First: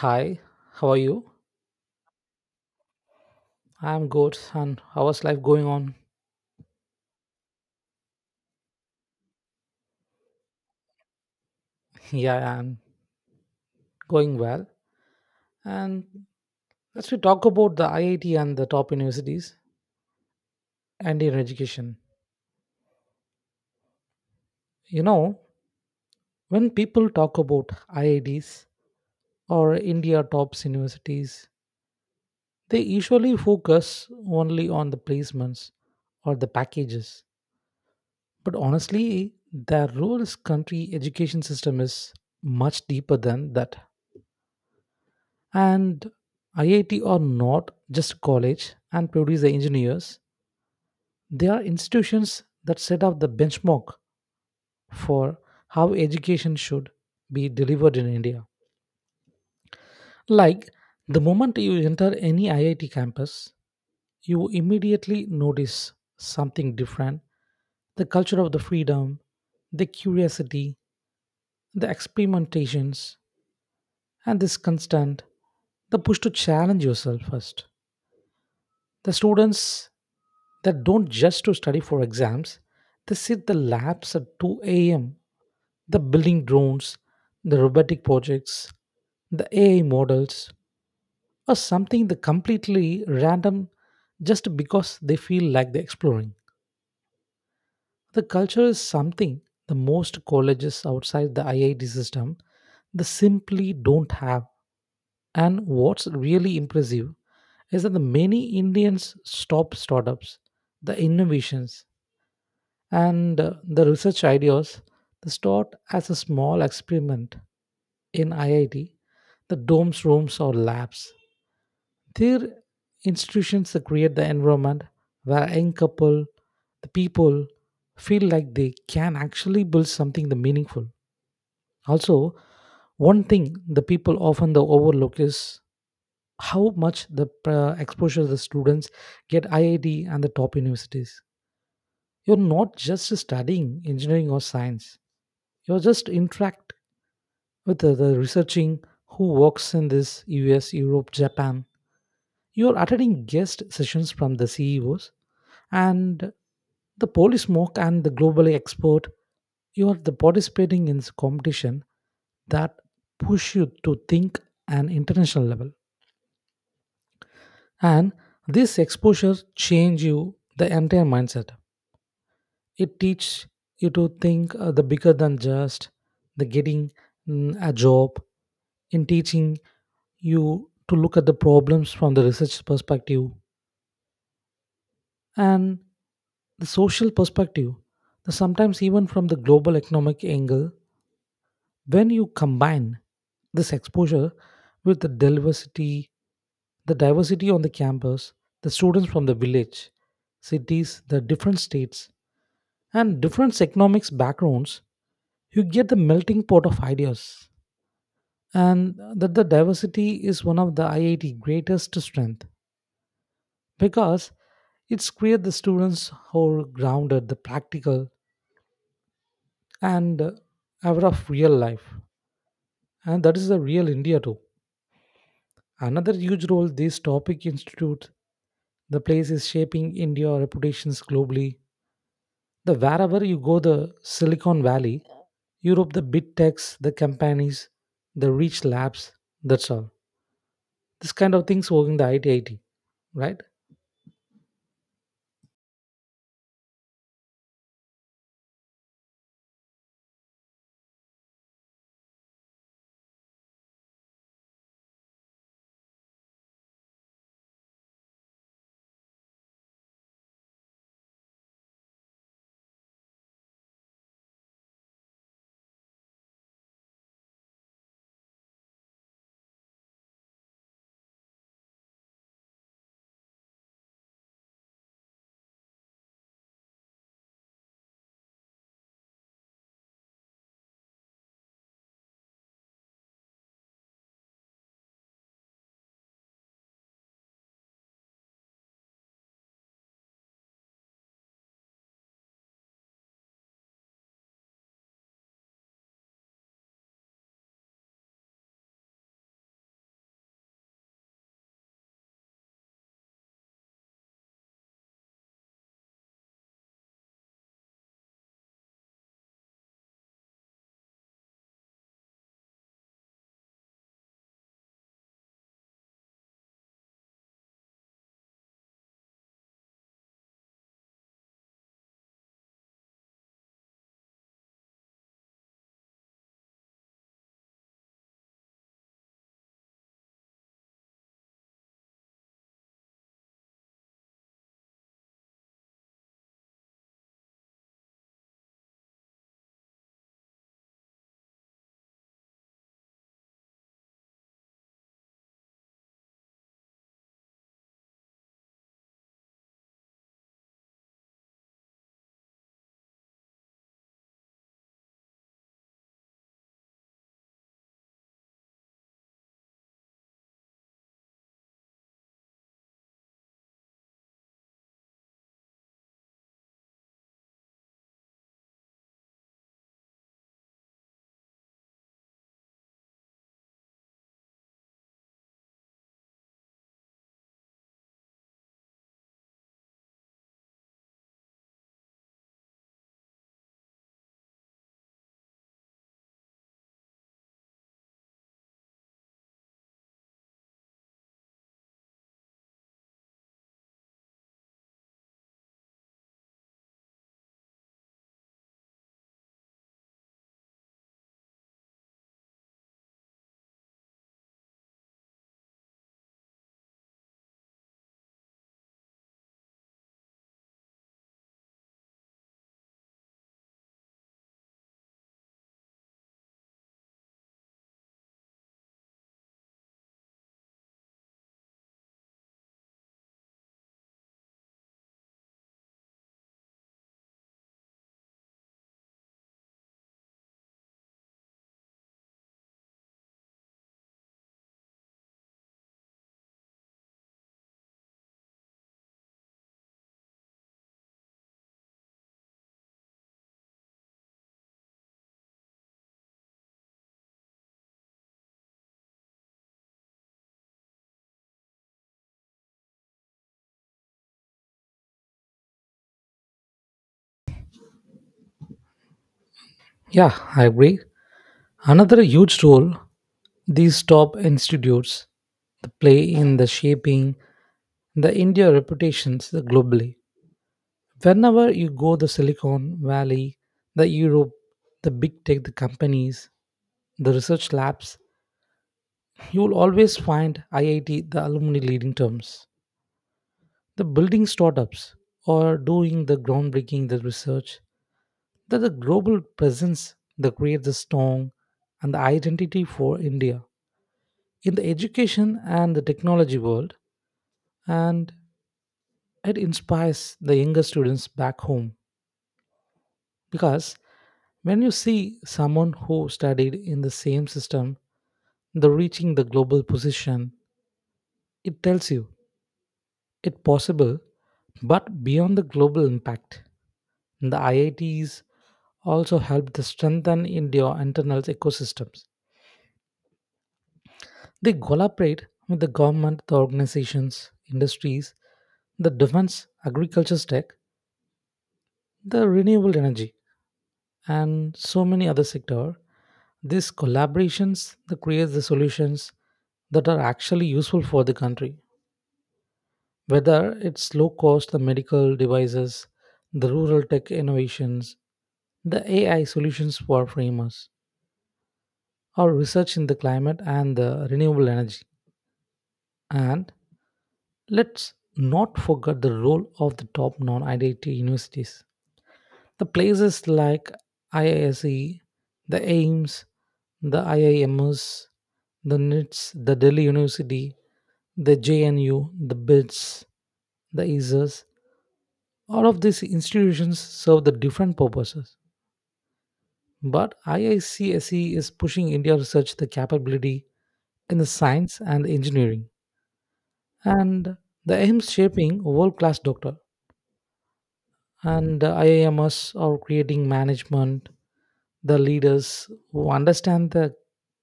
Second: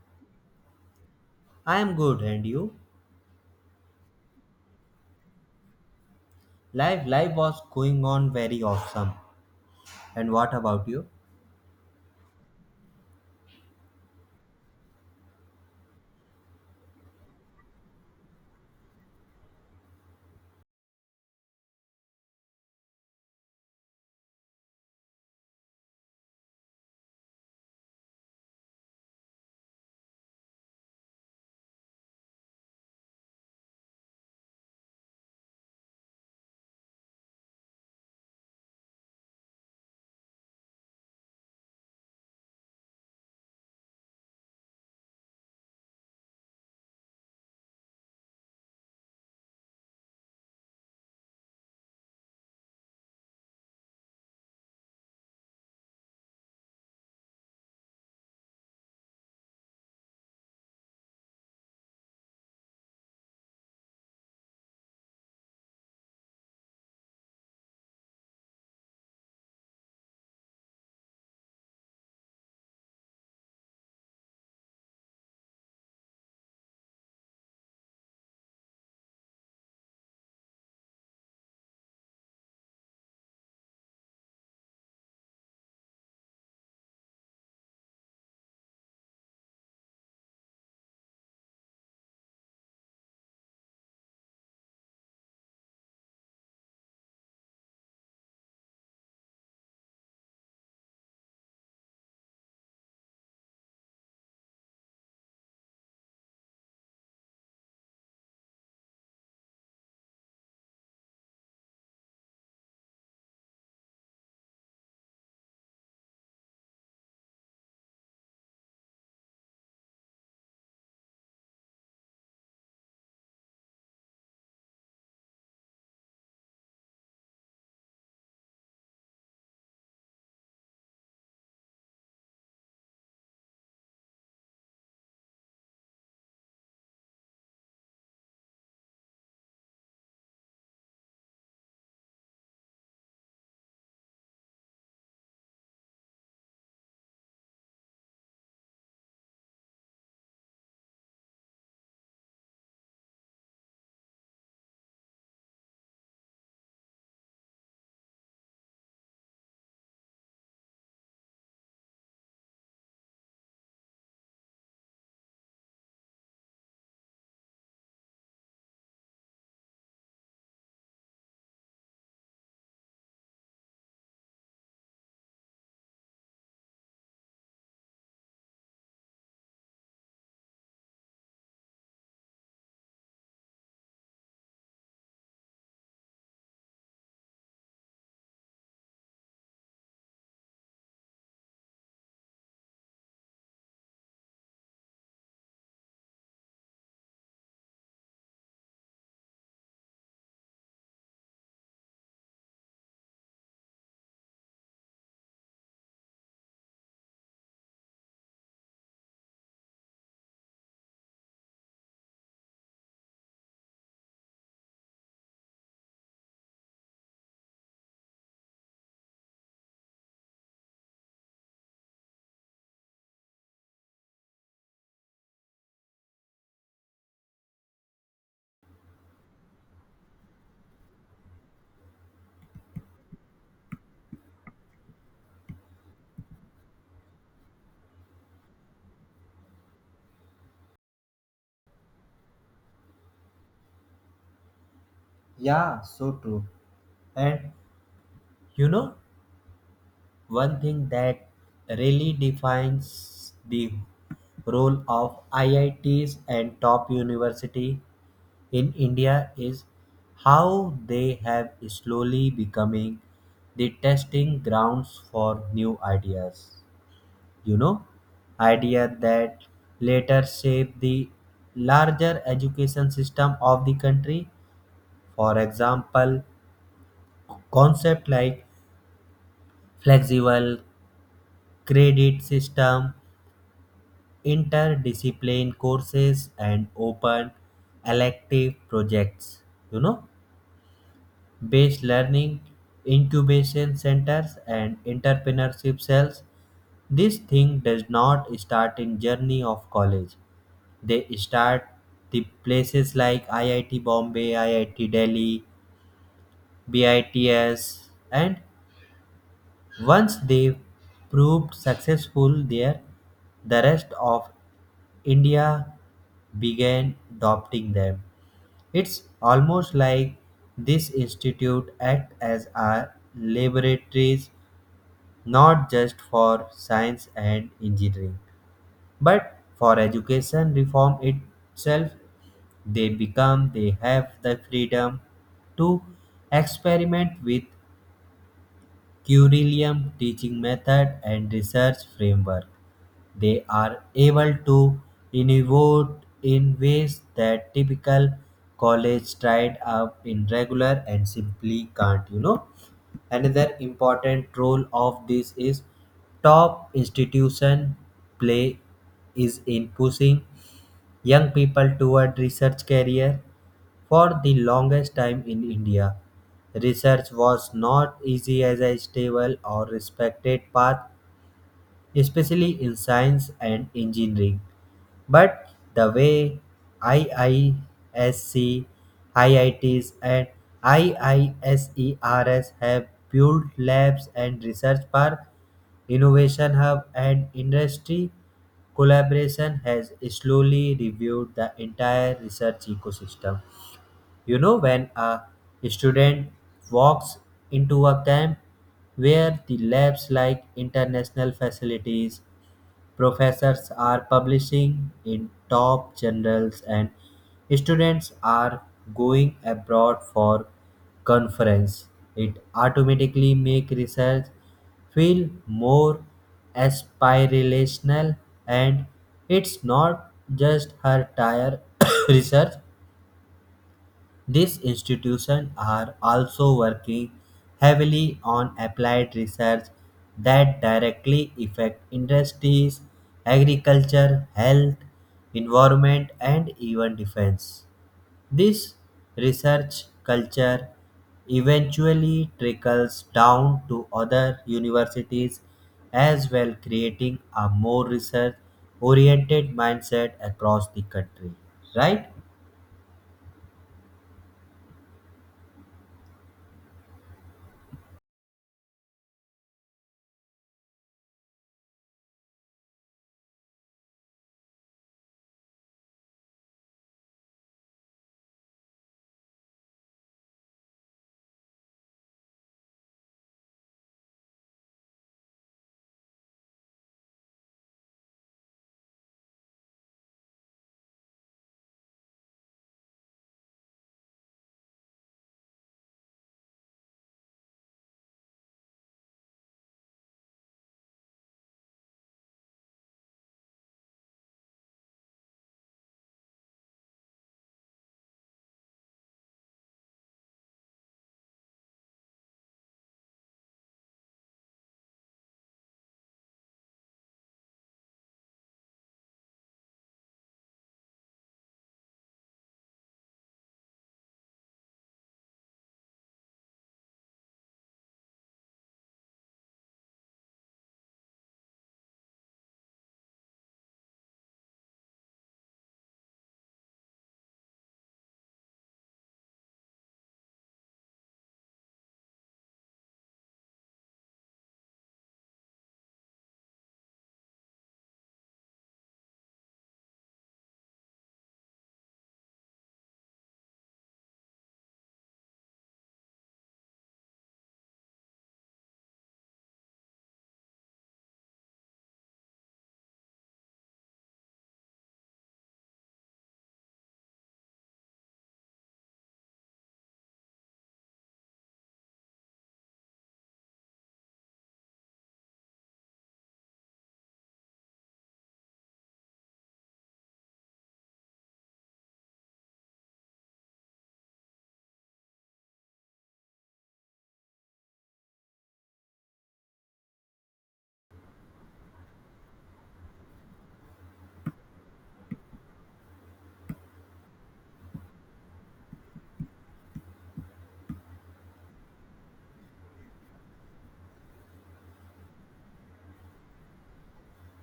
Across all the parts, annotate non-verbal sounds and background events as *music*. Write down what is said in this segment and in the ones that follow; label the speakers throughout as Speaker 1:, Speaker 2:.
Speaker 1: Hi, how are you?
Speaker 2: I am good, and you?
Speaker 1: I'm good. And how is life going on?
Speaker 2: Life was going on very awesome. And what about you?
Speaker 1: *laughs* Yeah, I'm going well. And let's we talk about the IIT and the top universities and in education. You know, when people talk about IITs or India tops universities, they usually focus only on the placements or the packages. But honestly, the role country education system is much deeper than that. And IIT are not just college and produce the engineers. They are institutions that set up the benchmark for how education should be delivered in India. Like the moment you enter any IIT campus, you immediately notice something different. The culture of the freedom, the curiosity, the experimentations, and this constant, the push to challenge yourself first. The students that don't just to study for exams, they sit the labs at 2 a.m. The building drones, the robotic projects, the AI models, or something the completely random just because they feel like they're exploring. The culture is something the most colleges outside the IIT system they simply don't have. And what's really impressive is that the many Indians stop startups, the innovations, and the research ideas they start as a small experiment in IIT, the domes, rooms, or labs. Their institutions that create the environment where young couple, the people feel like they can actually build something the meaningful. Also, one thing the people often the overlook is how much the exposure the students get IIT and the top universities. You're not just studying engineering or science. You are just interact with the researching who works in this US, Europe, Japan. You're attending guest sessions from the CEOs and the police smoke and the globally export. You're the participating in this competition that push you to think an international level. And this exposure change you the entire mindset. It teach you to think the bigger than just the getting a job in teaching you to look at the problems from the research perspective and the social perspective, the sometimes even from the global economic angle. When you combine this exposure with the diversity on the campus, the students from the village, cities, the different states, and different economics backgrounds, you get the melting pot of ideas. And that the diversity is one of the IIT greatest strength because it's create the students who are grounded the practical and aware of real life, and that is the real India too. Another huge role this topic institute the place is shaping India reputations globally, the wherever you go the Silicon Valley, Europe, the big techs, the companies, the rich labs, that's all this kind of things working the it, right?
Speaker 2: Yeah, so true. And you know, one thing that really defines the role of IITs and top university in India is how they have slowly becoming the testing grounds for new ideas. You know, idea that later shaped the larger education system of the country. For example, concepts like flexible credit system, interdiscipline courses, and open elective projects, you know, based learning, incubation centers, and entrepreneurship cells. This thing does not start in journey of college. They start the places like IIT Bombay, IIT Delhi, BITS, and once they proved successful there, the rest of India began adopting them. It's almost like this institute act as our laboratories not just for science and engineering, but for education reform itself. They have the freedom to experiment with curriculum, teaching method, and research framework. They are able to innovate in ways that typical college tried up in regular and simply can't. You know, another important role of this is top institution play is in pushing young people toward research career. For the longest time in India, research was not easy as a stable or respected path, especially in science and engineering. But the way IISc, IITs, and IISERS have built labs and research park, innovation hub, and industry collaboration has slowly reviewed the entire research ecosystem. You know, when a student walks into a camp where the labs like international facilities, professors are publishing in top journals, and students are going abroad for conference, it automatically make research feel more aspirational. And it's not just her tire *coughs* research, these institutions are also working heavily on applied research that directly affect industries, agriculture, health, environment, and even defense. This research culture eventually trickles down to other universities as well, creating a more research oriented mindset across the country, right?
Speaker 1: Yeah, I agree. Another huge role these top institutes play in the shaping the India reputations globally. Whenever you go the Silicon Valley, the Europe, the big tech, the companies, the research labs, you will always find IIT, the alumni leading terms, the building startups or doing the groundbreaking the research. That the global presence that creates the strong and the identity for India in the education and the technology world, and it inspires the younger students back home, because when you see someone who studied in the same system the reaching the global position, it tells you it possible. But beyond the global impact the IITs also help to strengthen India internal ecosystems. They collaborate with the government, the organizations, industries, the defense, agriculture tech, the renewable energy, and so many other sector. These collaborations that creates the solutions that are actually useful for the country, whether it's low cost the medical devices, the rural tech innovations, the AI solutions for framers, or research in the climate and the renewable energy. And let's not forget the role of the top non-IIT universities. The places like IISE, the AIMS, the IIMS, the NITS, the Delhi University, the JNU, the BITS, the ISIS, all of these institutions serve the different purposes. But IICSE is pushing India research the capability in the science and engineering, and the AIMS shaping world-class doctor, and the IIMs are creating management, the leaders who understand the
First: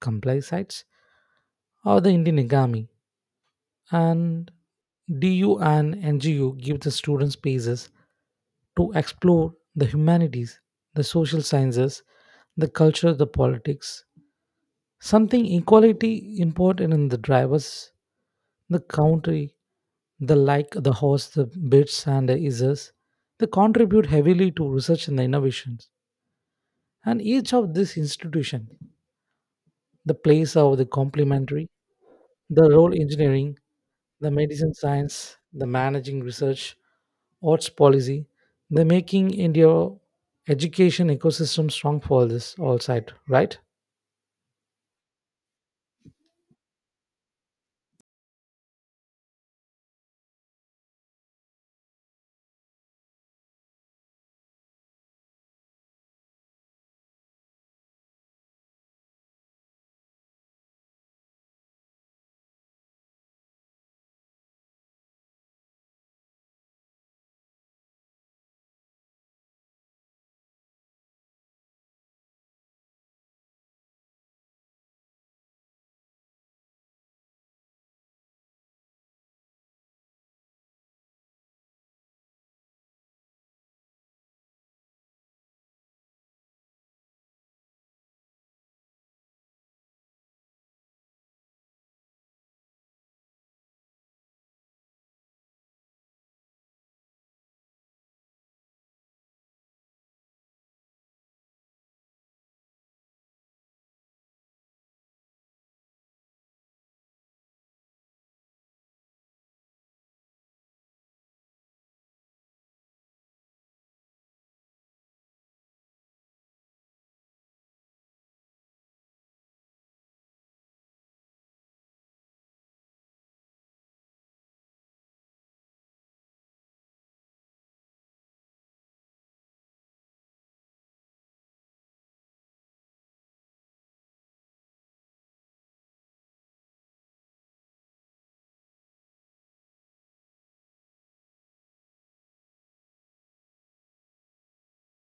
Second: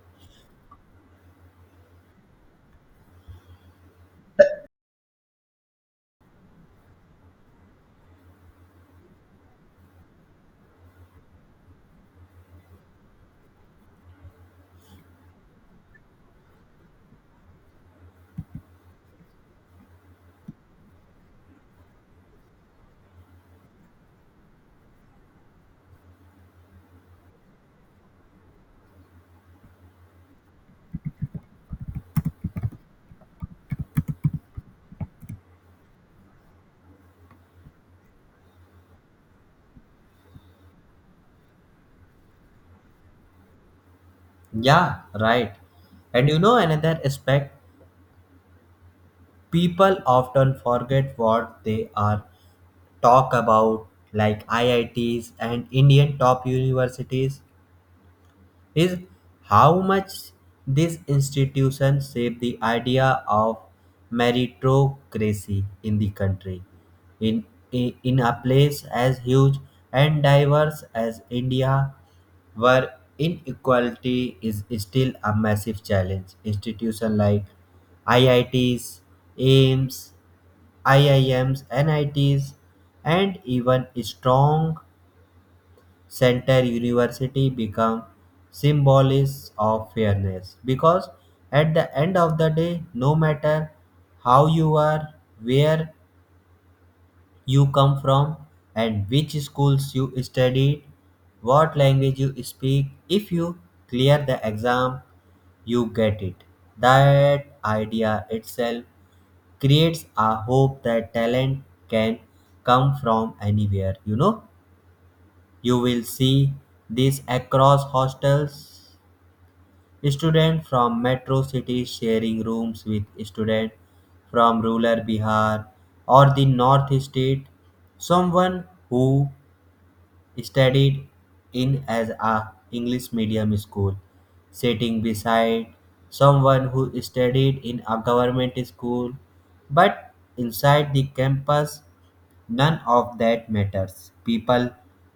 Speaker 1: complex sites or the Indian economy. And DU and NGU give the students spaces to explore the humanities, the social sciences, the culture, the politics. Something equality important in the drivers, the country, the like, the horse, the bits and the isers. They contribute heavily to research and the innovations, and each of these institutions the place of the complementary the role engineering, the medicine science, the managing research, arts policy, the making India education ecosystem strong for this all side, right?
Speaker 2: Yeah, right. And you know another aspect, people often forget what they are talk about, like IITs and Indian top universities. Is how much this institution shaped the idea of meritocracy in the country. In, in a place as huge and diverse as India, where inequality is still a massive challenge, institutions like IITs, AIMS, IIMs, NITs, and even strong center university become symbols of fairness because at the end of the day, no matter how you are, where you come from, and which schools you studied, what language you speak, if you clear the exam, you get it. That idea itself creates a hope that talent can come from anywhere. You know, you will see this across hostels. Students from metro cities sharing rooms with students from rural Bihar or the North State. Someone who studied in as a English medium school, sitting beside someone who studied in a government school, but inside the campus none of that matters. People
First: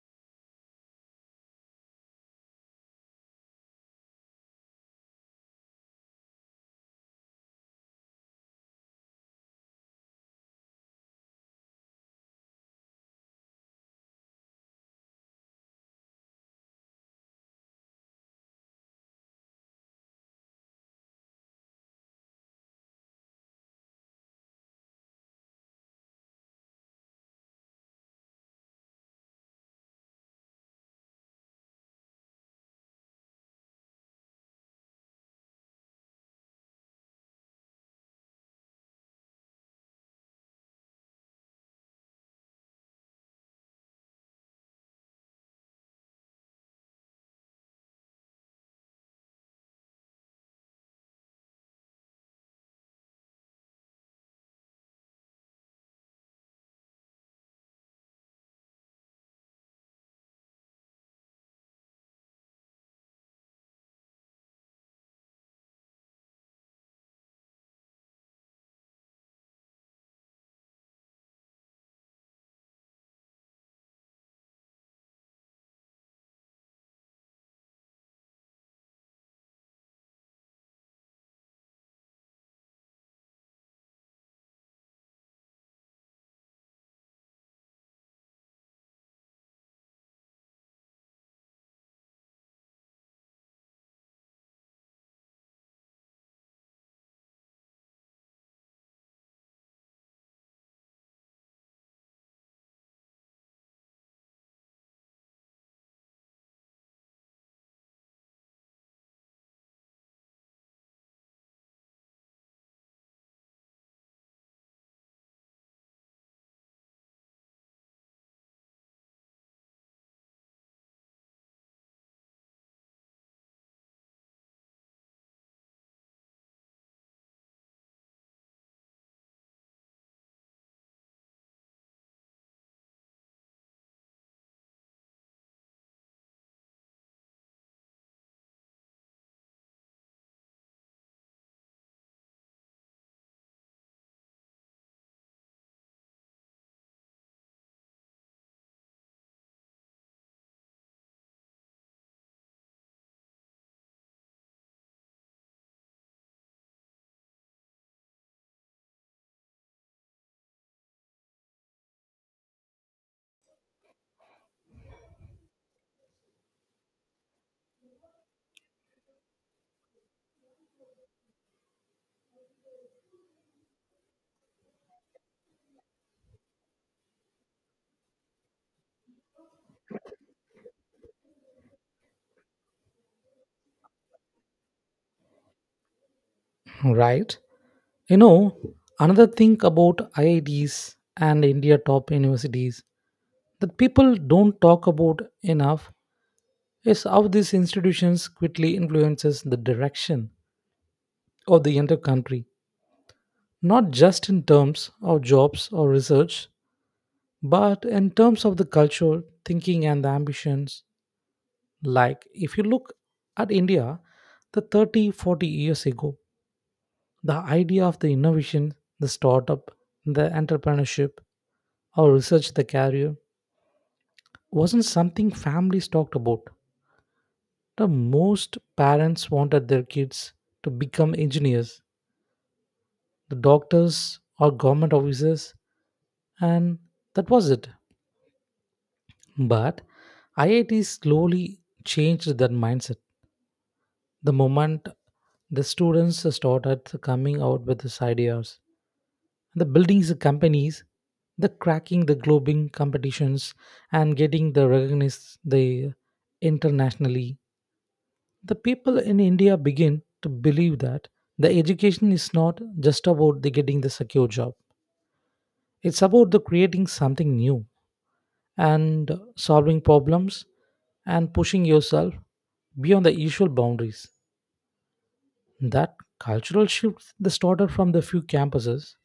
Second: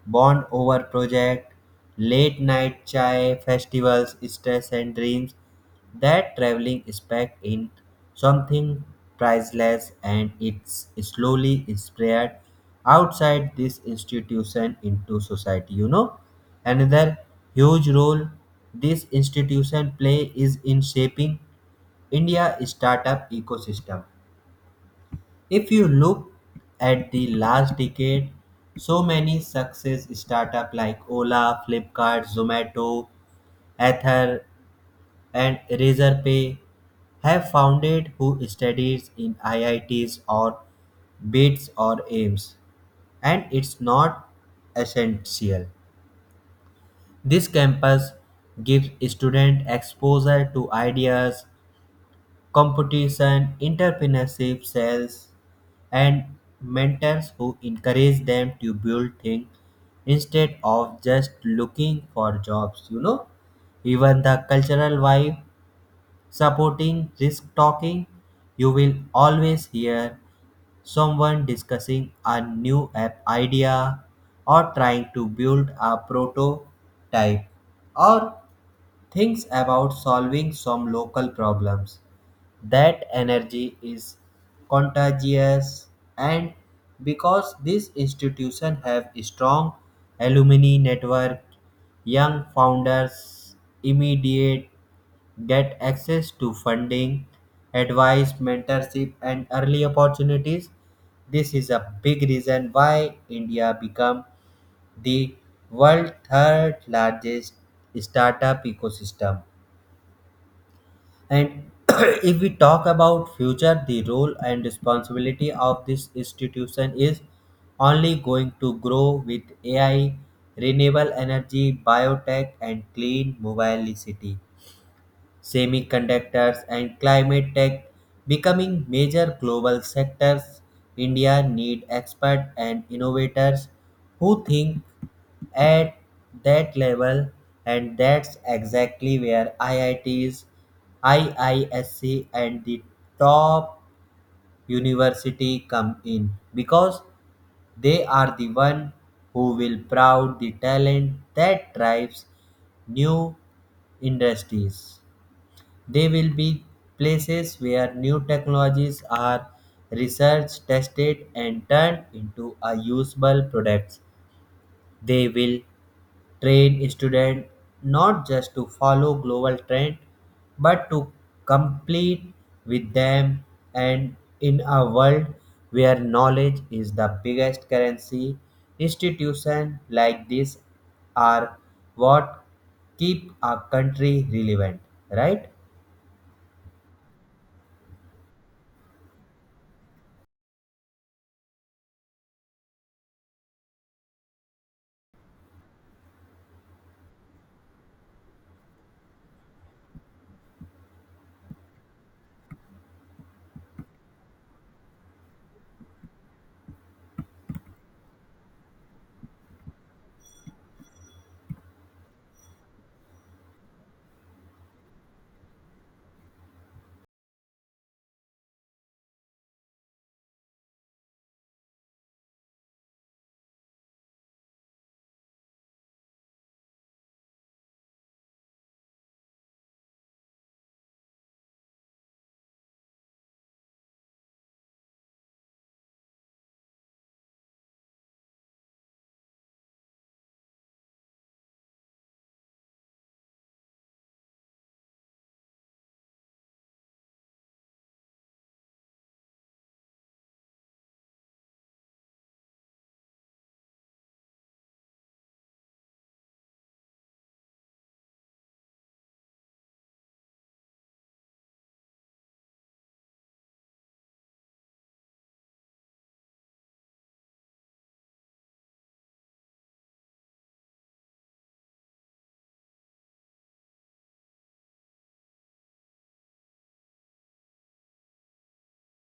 Speaker 2: bond over projects, late night chai, festivals, stress, and dreams. That traveling spark in something priceless and it's slowly spread outside this institution into society. You know, another huge role this institution play is in shaping India startup ecosystem. If you look at the last decade, so many success startups like Ola, Flipkart, Zomato, Ether, and Razorpay have founded who studies in IITs or BITS or AIMS, and it's not essential. This campus gives student exposure to ideas, competition, entrepreneurship, sales, and mentors who encourage them to build things instead of just looking for jobs. You know, even the cultural vibe supporting risk talking, you will always hear someone discussing a new app idea or trying to build a prototype or thinks about solving some local problems. That energy is contagious, and because this institution have strong alumni network, young founders immediate get access to funding, advice, mentorship, and early opportunities. This is a big reason why India become the world's third largest startup ecosystem. And *clears throat* if we talk about future, the role and responsibility of this institution is only going to grow with AI, renewable energy, biotech, and clean mobility, semiconductors, and climate tech becoming major global sectors. India need experts and innovators who think at that level, and that's exactly where IITs, IISc and the top university come in because they are the one who will proud the talent that drives new industries. They will be places where new technologies are researched, tested, and turned into a usable products. They will train students not just to follow global trend, but to complete with them. And in a world where knowledge is the biggest currency, institutions like this are what keep a country relevant, right?
Speaker 1: Right. You know, another thing about IITs and India top universities that people don't talk about enough is how these institutions quickly influences the direction of the entire country, not just in terms of jobs or research, but in terms of the culture, thinking, and the ambitions. Like, if you look at India, the 30, 40 years ago, the idea of the innovation, the startup, the entrepreneurship, or research the career wasn't something families talked about. The most parents wanted their kids to become engineers, the doctors, or government officers, and that was it. But IIT slowly changed that mindset the moment the students started coming out with these ideas. The buildings, the companies, the cracking the globing competitions and getting the recognized the internationally. The people in India begin to believe that the education is not just about the getting the secure job. It's about the creating something new, and solving problems and pushing yourself beyond the usual boundaries. That cultural shift that started from the few campuses,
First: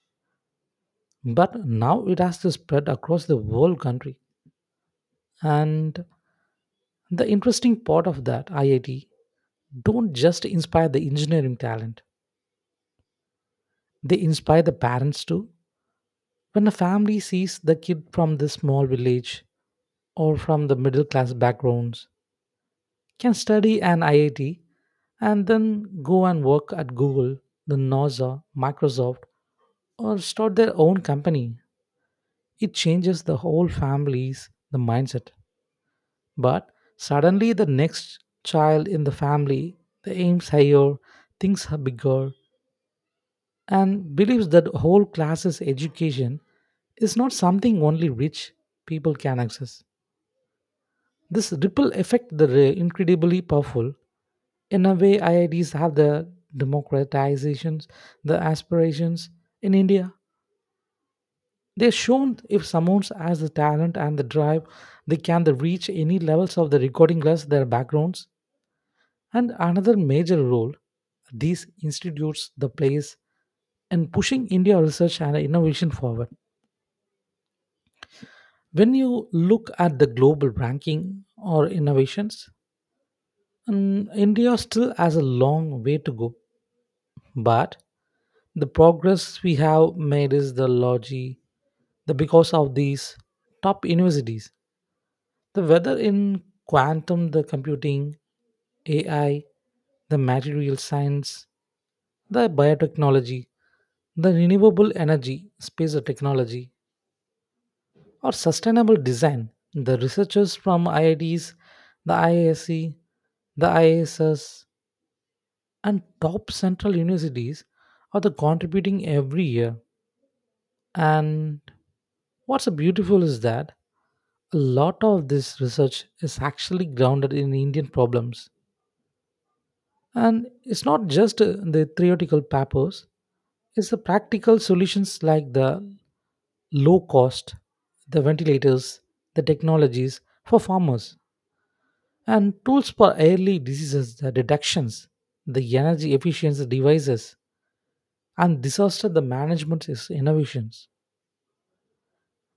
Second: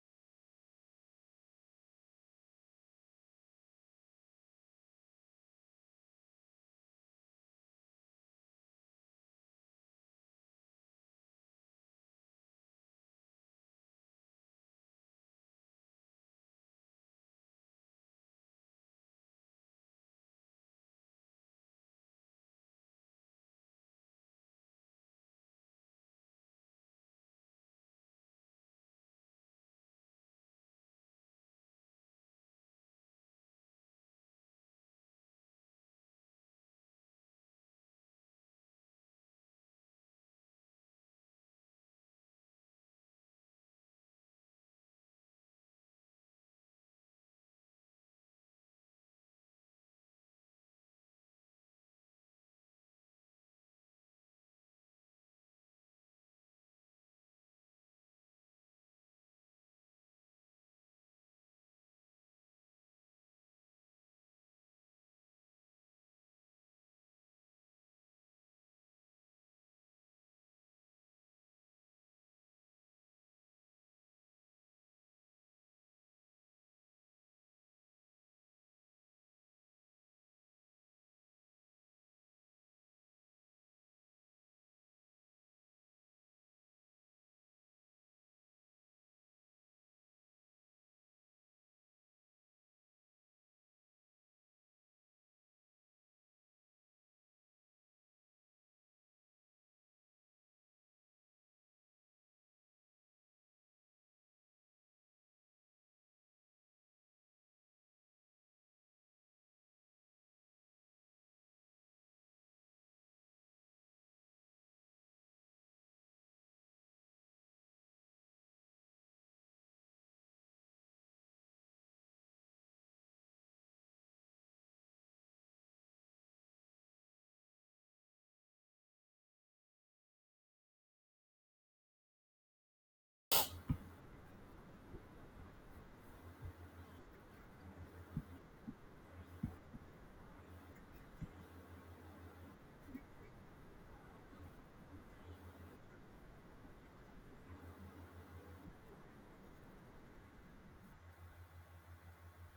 Speaker 1: but now it has to spread across the whole country. And the interesting part of that, IIT don't just inspire the engineering talent, they inspire the parents too. When a family sees the kid from the small village or from the middle class backgrounds can study an IIT and then go and work at Google, the NASA, Microsoft, or start their own company. It changes the whole family's the mindset. But suddenly the next child in the family the aims higher, thinks are bigger, and believes that whole class's education is not something only rich people can access. This ripple effect that is incredibly powerful. In a way, IITs have the democratizations, the aspirations in India. They're shown if someone has the talent and the drive, they can the reach any levels of the recording class, their backgrounds. And another major role these institutes the plays in pushing India research and innovation forward. When you look at the global ranking or innovations, India still has a long way to go. But the progress we have made is the logi, the because of these top universities. The whether in quantum, the computing, AI, the material science, the biotechnology, the renewable energy, space technology, or sustainable design. The researchers from IITs, the IISc, the ISS, and top central universities are the contributing every year. And what's so beautiful is that a lot of this research is actually grounded in Indian problems. And it's not just the theoretical papers, it's the practical solutions like the low cost, the ventilators, the technologies for farmers, and tools for early diseases, the deductions, the energy efficiency devices, and disaster the management is innovations.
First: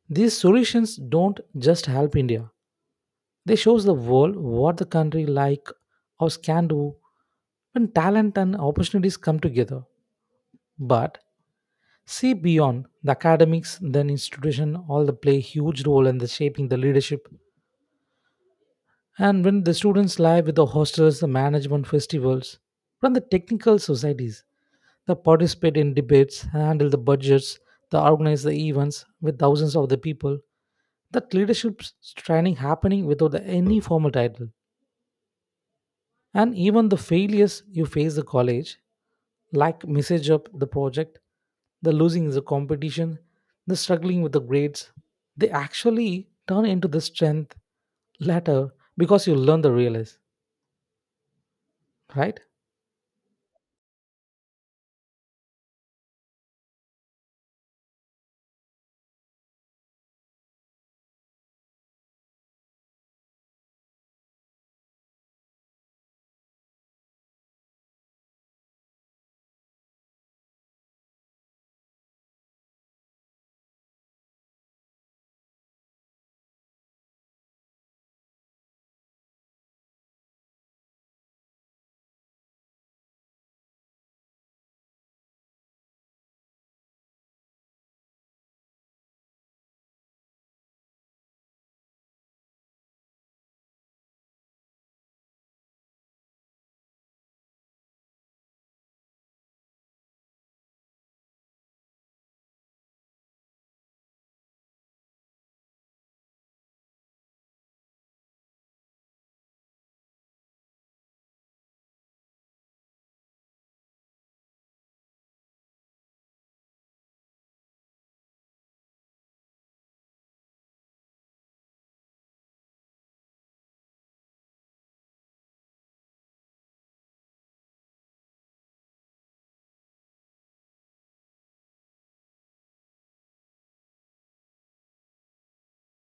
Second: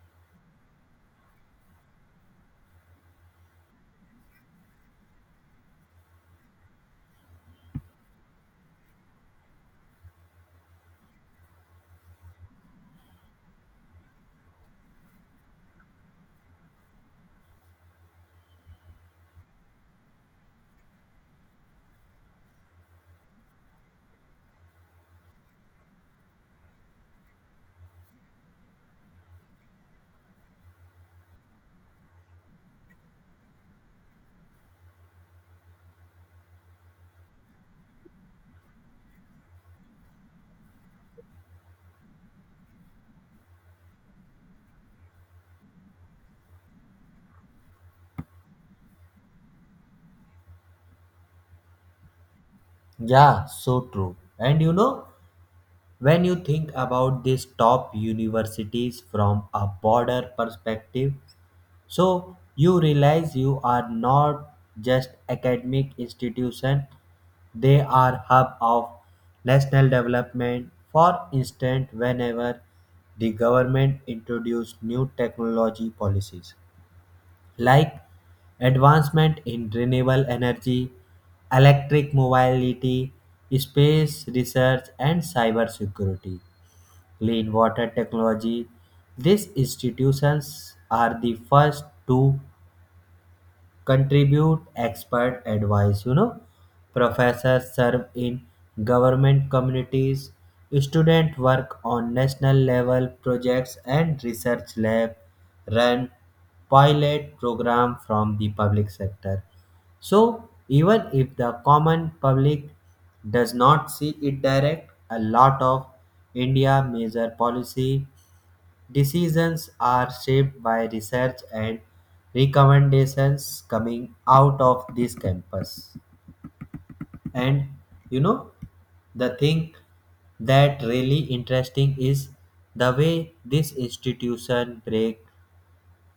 Speaker 1: These solutions don't just help India. They shows the world what the country like us can do when talent and opportunities come together. But see beyond the academics, then institution all the play huge role in the shaping the leadership. And when the students live with the hostels, the management festivals, from the technical societies, they participate in debates, handle the budgets, they organize the events with thousands of the people. That leadership training happening without any formal title. And even the failures you face the college, like message up the project, the losing the competition, the struggling with the grades, they actually turn into the strength later because you learn the realize, right?
Speaker 2: Yeah, so true. And you know, when you think about these top universities from a broader perspective, so you realize you are not just academic institution, they are hub of national development. For instance, whenever the government introduced new technology policies like advancement in renewable energy, electric mobility, space research, and cybersecurity, clean water technology. These institutions are the first to contribute expert advice. You know, professors serve in government communities. Students work on national level projects and research lab run pilot program from the public sector. So even if the common public does not see it direct, a lot of India major policy decisions are shaped by research and recommendations coming out of this campus. And you know, the thing that really interesting is the way this institution break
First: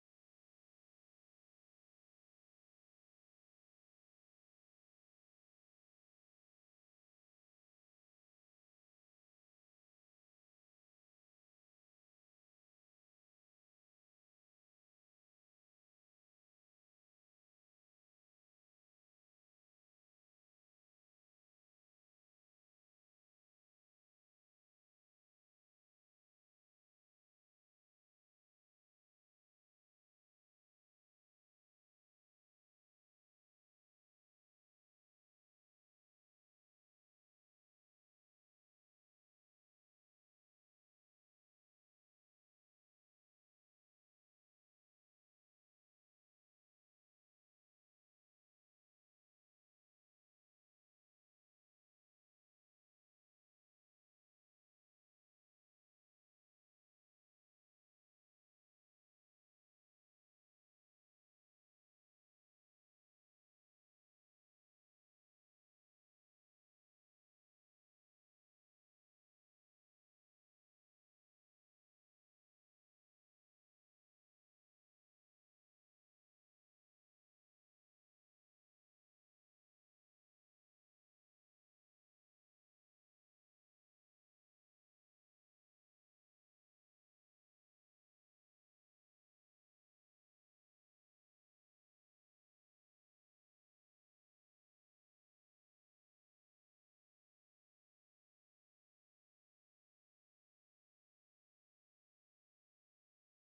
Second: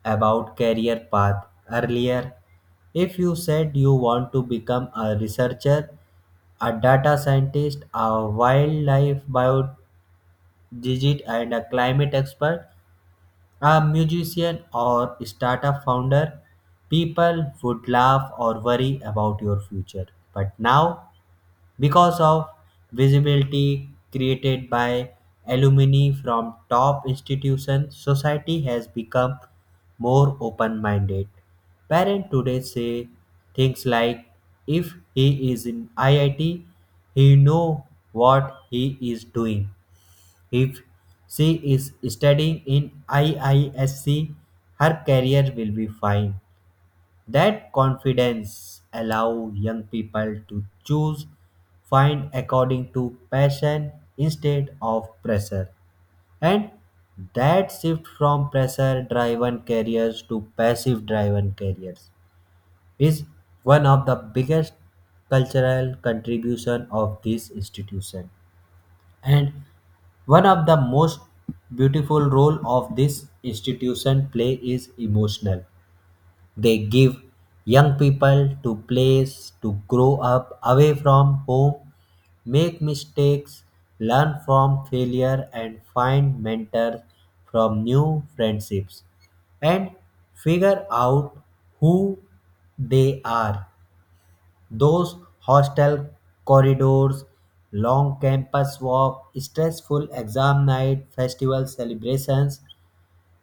Speaker 2: about career path earlier. If you said you want to become a researcher, a data scientist, a wildlife biologist, and a climate expert, a musician or startup founder, people would laugh or worry about your future. But now, because of visibility created by alumni from top institutions, society has become more open minded. Parents today say things like if he is in IIT, he know what he is doing. If she is studying in IISC, her career will be fine. That confidence allow young people to choose find according to passion instead of pressure. And that shift from pressure driven careers to passive driven careers is one of the biggest cultural contribution of this institution. And one of the most beautiful role of this institution play is emotional. They give young people to place to grow up away from home, make mistakes, learn from failure and find mentors, from new friendships, and figure out who they are. Those hostel corridors, long campus walks, stressful exam night, festival celebrations,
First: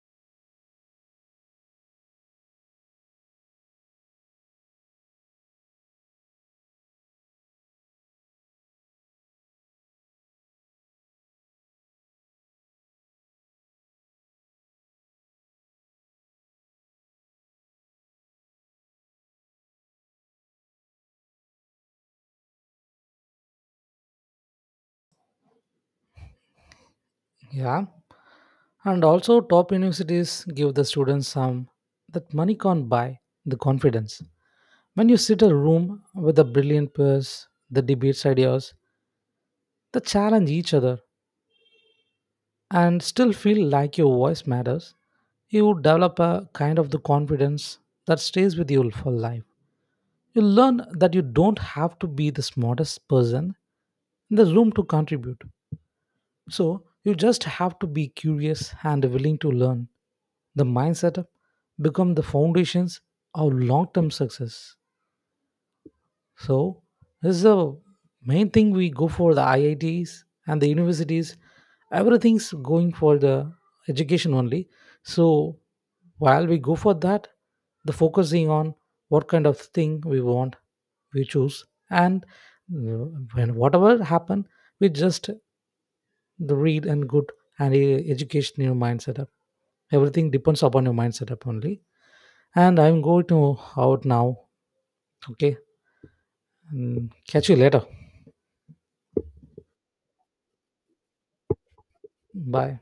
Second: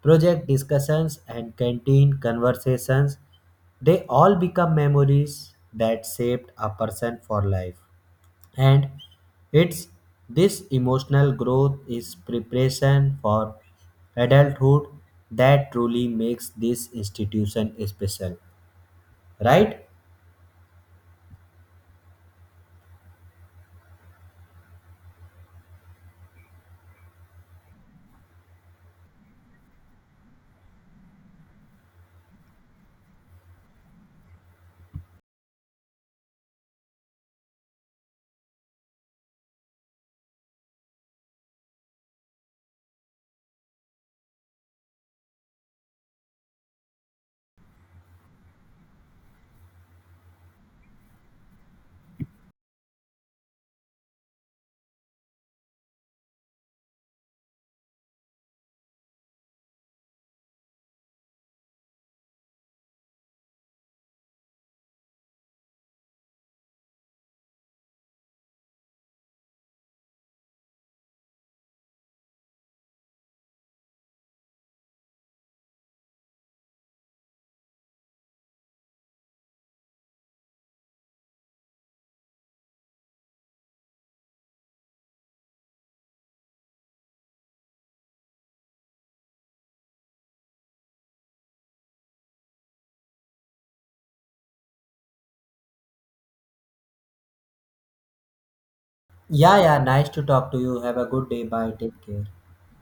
Speaker 2: project discussions, and canteen conversations, they all become memories that shaped a person for life. And it's this emotional growth is preparation for adulthood that truly makes this institution special, right?
Speaker 1: Yeah. And also top universities give the students some that money can't buy the confidence. When you sit a room with the brilliant peers, the debates ideas, the challenge each other and still feel like your voice matters, you would develop a kind of the confidence that stays with you for life. You learn that you don't have to be the smartest person in the room to contribute. So you just have to be curious and willing to learn. The mindset become the foundations of long-term success. So this is the main thing we go for the IITs and the universities. Everything's going for the education only. So while we go for that, the focusing on what kind of thing we want, we choose, and uh, when whatever happen, we just the read and good and education your mind setup. Everything depends upon your mind setup only. And I'm going to out now. Okay, catch you later.
Speaker 2: Yeah, yeah, nice to talk to you. Have a good day. Bye. Take care.
Speaker 1: Bye.